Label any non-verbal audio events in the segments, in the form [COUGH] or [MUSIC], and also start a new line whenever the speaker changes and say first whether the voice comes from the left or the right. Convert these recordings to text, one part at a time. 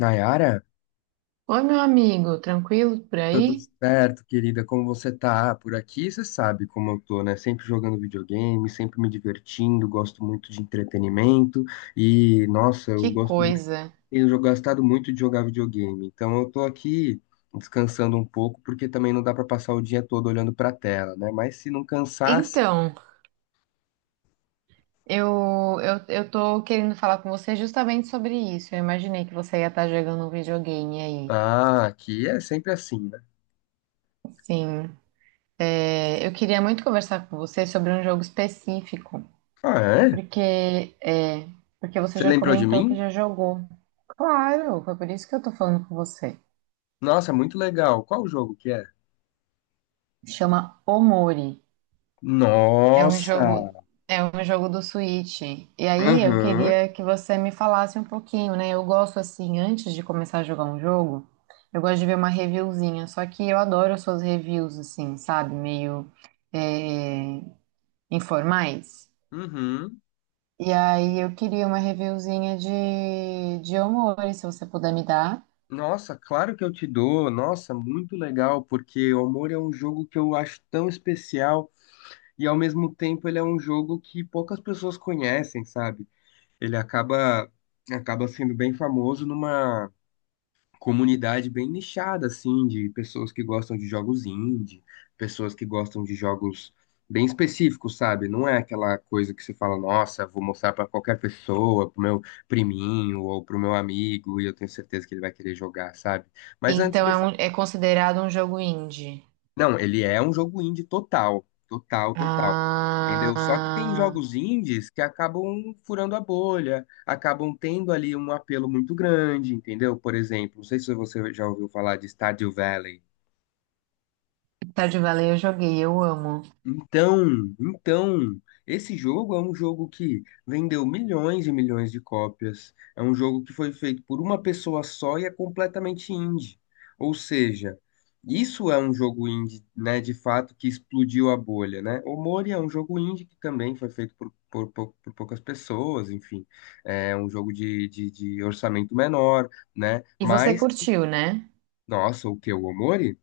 left: Nayara,
right: Oi, meu amigo, tranquilo por
left: tudo
right: aí?
left: certo, querida? Como você tá? Por aqui, você sabe como eu tô, né? Sempre jogando videogame, sempre me divertindo, gosto muito de entretenimento e, nossa, eu
right: Que
left: gosto muito,
right: coisa.
left: tenho gostado muito de jogar videogame. Então eu tô aqui descansando um pouco, porque também não dá pra passar o dia todo olhando pra tela, né? Mas se não cansasse,
right: Então, eu tô querendo falar com você justamente sobre isso. Eu imaginei que você ia estar jogando um videogame aí.
left: ah, aqui é sempre assim, né?
right: Sim, é, eu queria muito conversar com você sobre um jogo específico,
left: Ah, é?
right: porque é, porque você
left: Você
right: já
left: lembrou de
right: comentou que
left: mim?
right: já jogou. Claro, foi por isso que eu tô falando com você.
left: Nossa, muito legal. Qual o jogo que é?
right: Chama Omori. É um
left: Nossa!
right: jogo, é um jogo do Switch. E aí eu
left: Aham.
right: queria que você me falasse um pouquinho, né? Eu gosto assim, antes de começar a jogar um jogo, eu gosto de ver uma reviewzinha. Só que eu adoro as suas reviews, assim, sabe? Meio é, informais.
left: Uhum.
right: E aí eu queria uma reviewzinha de Omori, se você puder me dar.
left: Nossa, claro que eu te dou. Nossa, muito legal, porque o Amor é um jogo que eu acho tão especial e ao mesmo tempo ele é um jogo que poucas pessoas conhecem, sabe? Ele acaba sendo bem famoso comunidade bem nichada, assim, de pessoas que gostam de jogos indie, pessoas que gostam de jogos bem específicos, sabe? Não é aquela coisa que você fala, nossa, vou mostrar pra qualquer pessoa, pro meu priminho ou pro meu amigo, e eu tenho certeza que ele vai querer jogar, sabe? Mas antes
right: Então
left: me
right: é,
left: fala
right: é considerado um jogo indie.
left: não, ele é um jogo indie total, total, total. Entendeu? Só que tem
right: Ah,
left: jogos indies que acabam furando a bolha, acabam tendo ali um apelo muito grande, entendeu? Por exemplo, não sei se você já ouviu falar de Stardew Valley.
right: Stardew Valley eu joguei, eu amo.
left: Então, esse jogo é um jogo que vendeu milhões e milhões de cópias. É um jogo que foi feito por uma pessoa só e é completamente indie. Ou seja, isso é um jogo indie, né, de fato, que explodiu a bolha, né? O Mori é um jogo indie que também foi feito por poucas pessoas, enfim. É um jogo de orçamento menor, né?
right: E você
left: Mas,
right: curtiu, né?
left: nossa, o que? O Omori?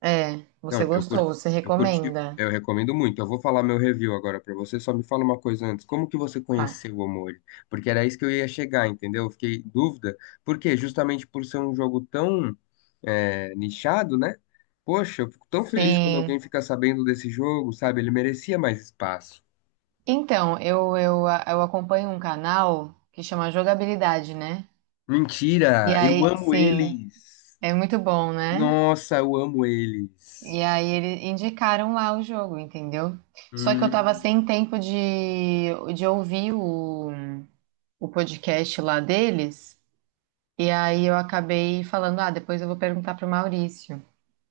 right: É, você
left: Não, eu curti,
right: gostou, você
left: eu curti,
right: recomenda.
left: eu recomendo muito. Eu vou falar meu review agora pra você, só me fala uma coisa antes. Como que você
right: Tá.
left: conheceu o Omori? Porque era isso que eu ia chegar, entendeu? Eu fiquei em dúvida. Por quê? Justamente por ser um jogo tão nichado, né? Poxa, eu fico tão feliz quando
right: Sim.
left: alguém fica sabendo desse jogo, sabe? Ele merecia mais espaço.
right: Então, eu acompanho um canal que chama Jogabilidade, né? E
left: Mentira! Eu
right: aí,
left: amo
right: sim,
left: eles!
right: é muito bom, né?
left: Nossa, eu amo eles!
right: E aí eles indicaram lá o jogo, entendeu? Só que eu tava
left: Hum.
right: sem tempo de ouvir o podcast lá deles. E aí eu acabei falando, ah, depois eu vou perguntar pro Maurício.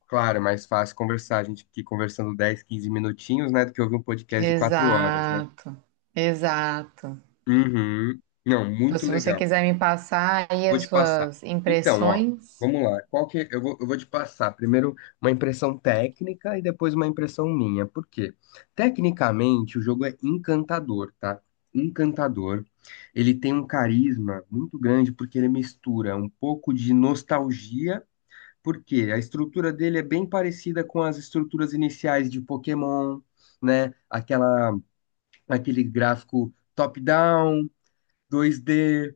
left: Claro, é mais fácil conversar. A gente aqui conversando 10, 15 minutinhos, né? Do que ouvir um podcast de 4 horas, né?
right: Exato, exato.
left: Uhum. Não,
right: Então,
left: muito
right: se você
left: legal.
right: quiser me passar aí
left: Vou
right: as
left: te passar.
right: suas
left: Então, ó,
right: impressões,
left: vamos lá. Qual que é, eu vou te passar primeiro uma impressão técnica e depois uma impressão minha. Por quê? Tecnicamente, o jogo é encantador, tá? Encantador. Ele tem um carisma muito grande porque ele mistura um pouco de nostalgia. Por quê? A estrutura dele é bem parecida com as estruturas iniciais de Pokémon, né? Aquele gráfico top-down, 2D,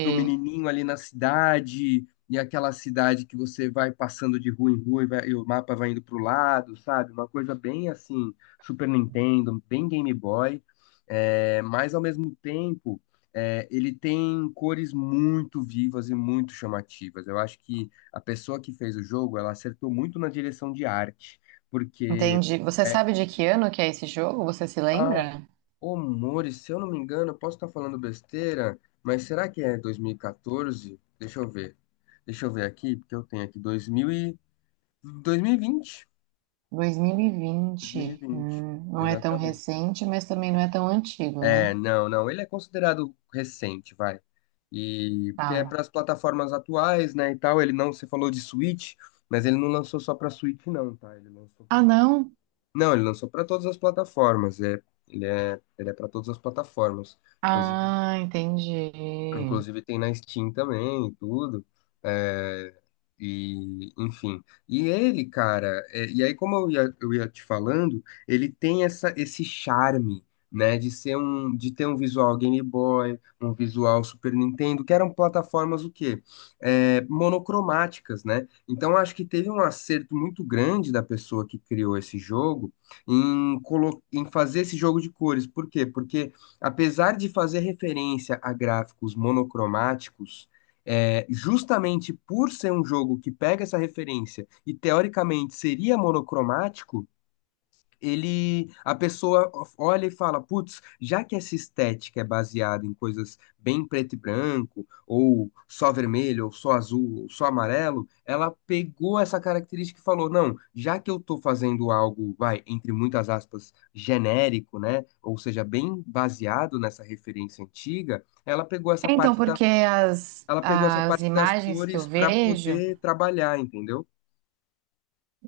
left: do menininho ali na cidade, e aquela cidade que você vai passando de rua em rua e, e o mapa vai indo pro lado, sabe? Uma coisa bem assim, Super Nintendo, bem Game Boy, mas ao mesmo tempo. Ele tem cores muito vivas e muito chamativas. Eu acho que a pessoa que fez o jogo, ela acertou muito na direção de arte, porque
right: Entendi. Você
left: é,
right: sabe de que ano que é esse jogo? Você se
left: ah,
right: lembra?
left: ô, Mori, se eu não me engano, eu posso estar falando besteira, mas será que é 2014? Deixa eu ver. Deixa eu ver aqui, porque eu tenho aqui 2000 e... 2020.
right: 2020.
left: 2020,
right: Não é tão
left: exatamente.
right: recente, mas também não é tão antigo,
left: É,
right: né?
left: não, não, ele é considerado recente, vai. E porque é
right: Tá.
left: para as plataformas atuais, né, e tal, ele não, você falou de Switch, mas ele não lançou só para Switch não, tá? Ele lançou para
right: Ah, não?
left: não, ele lançou para todas as plataformas, ele é para todas as plataformas. Inclusive
right: Ah, entendi.
left: Tem na Steam também e tudo. É, e, enfim. E ele, cara, e aí, como eu ia te falando, ele tem esse charme, né, de ser um, de ter um visual Game Boy, um visual Super Nintendo, que eram plataformas o quê? É, monocromáticas, né? Então acho que teve um acerto muito grande da pessoa que criou esse jogo em, colo em fazer esse jogo de cores. Por quê? Porque apesar de fazer referência a gráficos monocromáticos, justamente por ser um jogo que pega essa referência e teoricamente seria monocromático, ele, a pessoa olha e fala, putz, já que essa estética é baseada em coisas bem preto e branco, ou só vermelho, ou só azul, ou só amarelo, ela pegou essa característica e falou, não, já que eu tô fazendo algo, vai, entre muitas aspas, genérico, né? Ou seja, bem baseado nessa referência antiga,
right: Então, porque
left: ela pegou essa
right: as
left: parte das
right: imagens que eu
left: cores para
right: vejo
left: poder trabalhar, entendeu?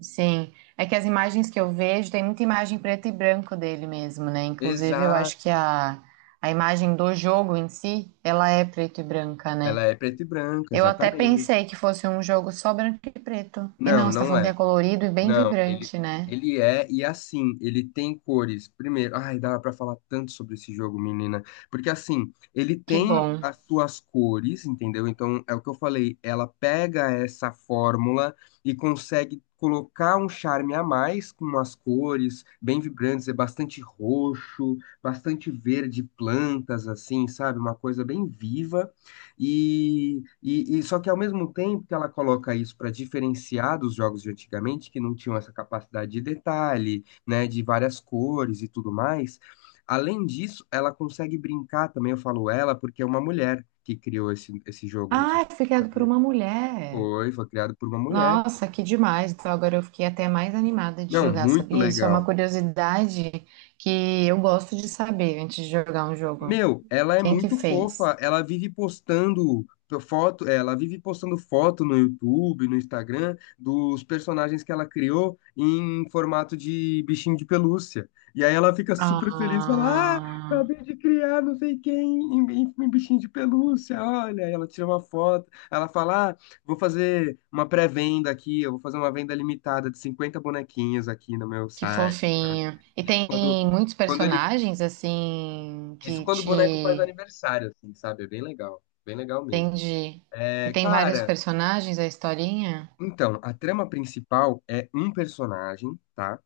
right: sim, é que as imagens que eu vejo, tem muita imagem preto e branco dele mesmo, né? Inclusive, eu
left: Exato.
right: acho que a imagem do jogo em si, ela é preto e branca, né?
left: Ela é preto e branco,
right: Eu até
left: exatamente.
right: pensei que fosse um jogo só branco e preto. E
left: Não,
right: não, você tá
left: não
right: falando que é
left: é.
right: colorido e bem
left: Não,
right: vibrante, né?
left: e é assim, ele tem cores. Primeiro, ai, dava pra falar tanto sobre esse jogo, menina. Porque assim, ele
right: Que
left: tem
right: bom.
left: as suas cores, entendeu? Então, é o que eu falei, ela pega essa fórmula e consegue colocar um charme a mais com as cores bem vibrantes, é bastante roxo, bastante verde, plantas, assim, sabe? Uma coisa bem viva. E só que ao mesmo tempo que ela coloca isso para diferenciar dos jogos de antigamente, que não tinham essa capacidade de detalhe, né, de várias cores e tudo mais, além disso, ela consegue brincar também, eu falo ela, porque é uma mulher que criou esse jogo, não sei se
right: Ah, foi
left: você
right: criado por
left: sabia.
right: uma mulher.
left: Foi criado por uma mulher.
right: Nossa, que demais. Então agora eu fiquei até mais animada de
left: Não,
right: jogar,
left: muito
right: sabia? Isso é uma
left: legal.
right: curiosidade que eu gosto de saber antes de jogar um jogo.
left: Meu, ela é
right: Quem que
left: muito
right: fez?
left: fofa, ela vive postando foto no YouTube, no Instagram, dos personagens que ela criou em formato de bichinho de pelúcia. E aí ela fica super feliz, fala, ah,
right: Ah,
left: acabei de criar não sei quem em bichinho de pelúcia, olha, aí ela tira uma foto, ela fala, ah, vou fazer uma pré-venda aqui, eu vou fazer uma venda limitada de 50 bonequinhos aqui no meu
right: que
left: site, sabe?
right: fofinho. E
left: Isso
right: tem
left: quando...
right: muitos
left: Quando ele
right: personagens assim
left: isso
right: que
left: quando o boneco faz
right: te
left: aniversário, assim, sabe? É bem legal. Bem legal mesmo.
right: entendi. E
left: É,
right: tem vários
left: cara,
right: personagens a historinha?
left: então, a trama principal é um personagem, tá?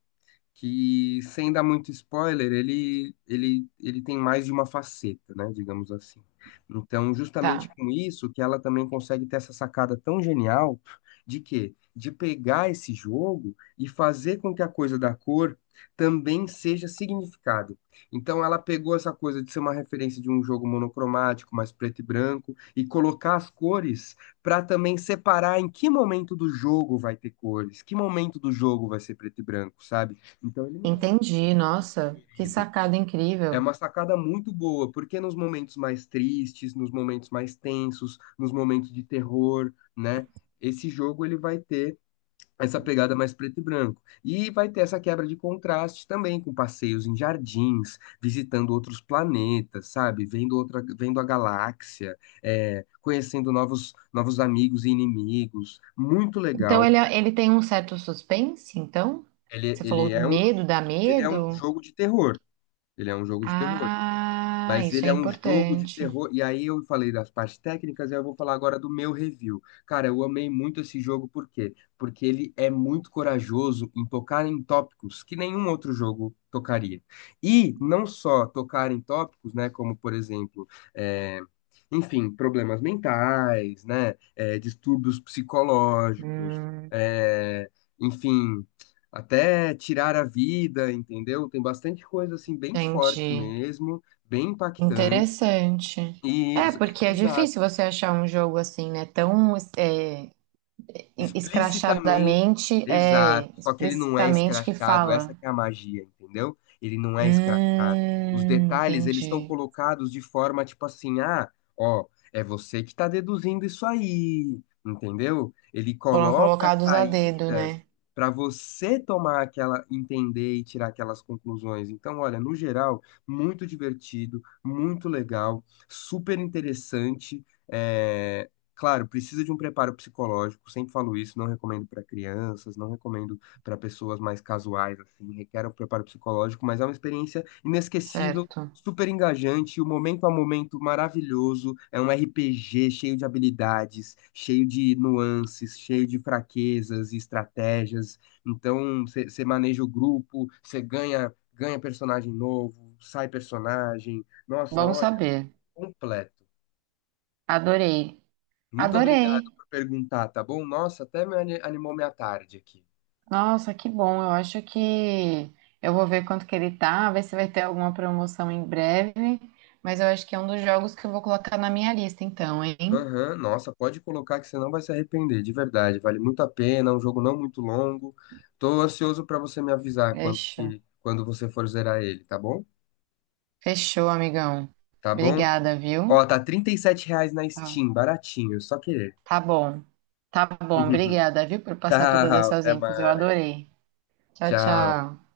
left: Que, sem dar muito spoiler, ele tem mais de uma faceta, né, digamos assim. Então, justamente
right: Tá,
left: com isso, que ela também consegue ter essa sacada tão genial de quê? De pegar esse jogo e fazer com que a coisa da cor também seja significado. Então, ela pegou essa coisa de ser uma referência de um jogo monocromático, mais preto e branco, e colocar as cores para também separar em que momento do jogo vai ter cores, que momento do jogo vai ser preto e branco, sabe? Então ele não é
right: entendi. Nossa, que
left: querido.
right: sacada
left: É
right: incrível.
left: uma sacada muito boa, porque nos momentos mais tristes, nos momentos mais tensos, nos momentos de terror, né? Esse jogo ele vai ter essa pegada mais preto e branco. E vai ter essa quebra de contraste também com passeios em jardins, visitando outros planetas, sabe? Vendo outra, vendo a galáxia, conhecendo novos amigos e inimigos. Muito
right: Então
left: legal.
right: ele, é, ele tem um certo suspense, então?
left: Ele,
right: Você
left: ele
right: falou
left: é um,
right: medo, dá
left: ele é um
right: medo?
left: jogo de terror. Ele é um jogo de terror.
right: Ah,
left: Mas
right: isso
left: ele
right: é
left: é um jogo de
right: importante.
left: terror. E aí eu falei das partes técnicas, e eu vou falar agora do meu review. Cara, eu amei muito esse jogo, por quê? Porque ele é muito corajoso em tocar em tópicos que nenhum outro jogo tocaria. E não só tocar em tópicos, né? Como, por exemplo, é, enfim, problemas mentais, né? Distúrbios psicológicos,
right: Hum,
left: é, enfim. Até tirar a vida, entendeu? Tem bastante coisa assim bem forte
right: entendi.
left: mesmo, bem impactante.
right: Interessante. É, porque é
left: Exato.
right: difícil você achar um jogo assim, né? Tão é,
left: Explicitamente,
right: escrachadamente,
left: exato.
right: é,
left: Só que ele não é
right: explicitamente que
left: escrachado,
right: fala.
left: essa que é a magia, entendeu? Ele não é escrachado. Os detalhes, eles estão
right: Entendi.
left: colocados de forma tipo assim, ah, ó, é você que está deduzindo isso aí, entendeu? Ele
right: Foram
left: coloca
right: colocados a dedo,
left: saídas
right: né?
left: para você tomar aquela, entender e tirar aquelas conclusões. Então, olha, no geral, muito divertido, muito legal, super interessante. eh, Claro, precisa de um preparo psicológico, sempre falo isso, não recomendo para crianças, não recomendo para pessoas mais casuais, assim, requer um preparo psicológico, mas é uma experiência inesquecível,
right: Certo.
left: super engajante, o momento a momento maravilhoso, é um RPG cheio de habilidades, cheio de nuances, cheio de fraquezas e estratégias, então você maneja o grupo, você ganha personagem novo, sai personagem, nossa,
right: Bom
left: olha,
right: saber.
left: completo.
right: Adorei.
left: Muito
right: Adorei.
left: obrigado por perguntar, tá bom? Nossa, até me animou minha tarde aqui.
right: Nossa, que bom. Eu acho que eu vou ver quanto que ele tá, ver se vai ter alguma promoção em breve. Mas eu acho que é um dos jogos que eu vou colocar na minha lista, então, hein?
left: Aham, nossa, pode colocar que você não vai se arrepender, de verdade. Vale muito a pena, é um jogo não muito longo. Tô ansioso pra você me avisar quanto
right: Fechou.
left: que quando você for zerar ele, tá bom?
right: Fechou, amigão.
left: Tá bom?
right: Obrigada, viu?
left: Ó, tá R$ 37 na
right: Tá
left: Steam, baratinho, só querer.
right: tá bom. Tá bom,
left: [LAUGHS]
right: obrigada, viu, por passar todas
left: Tchau,
right: essas
left: até
right: infos. Eu
left: mais.
right: adorei. Tchau,
left: Tchau.
right: tchau.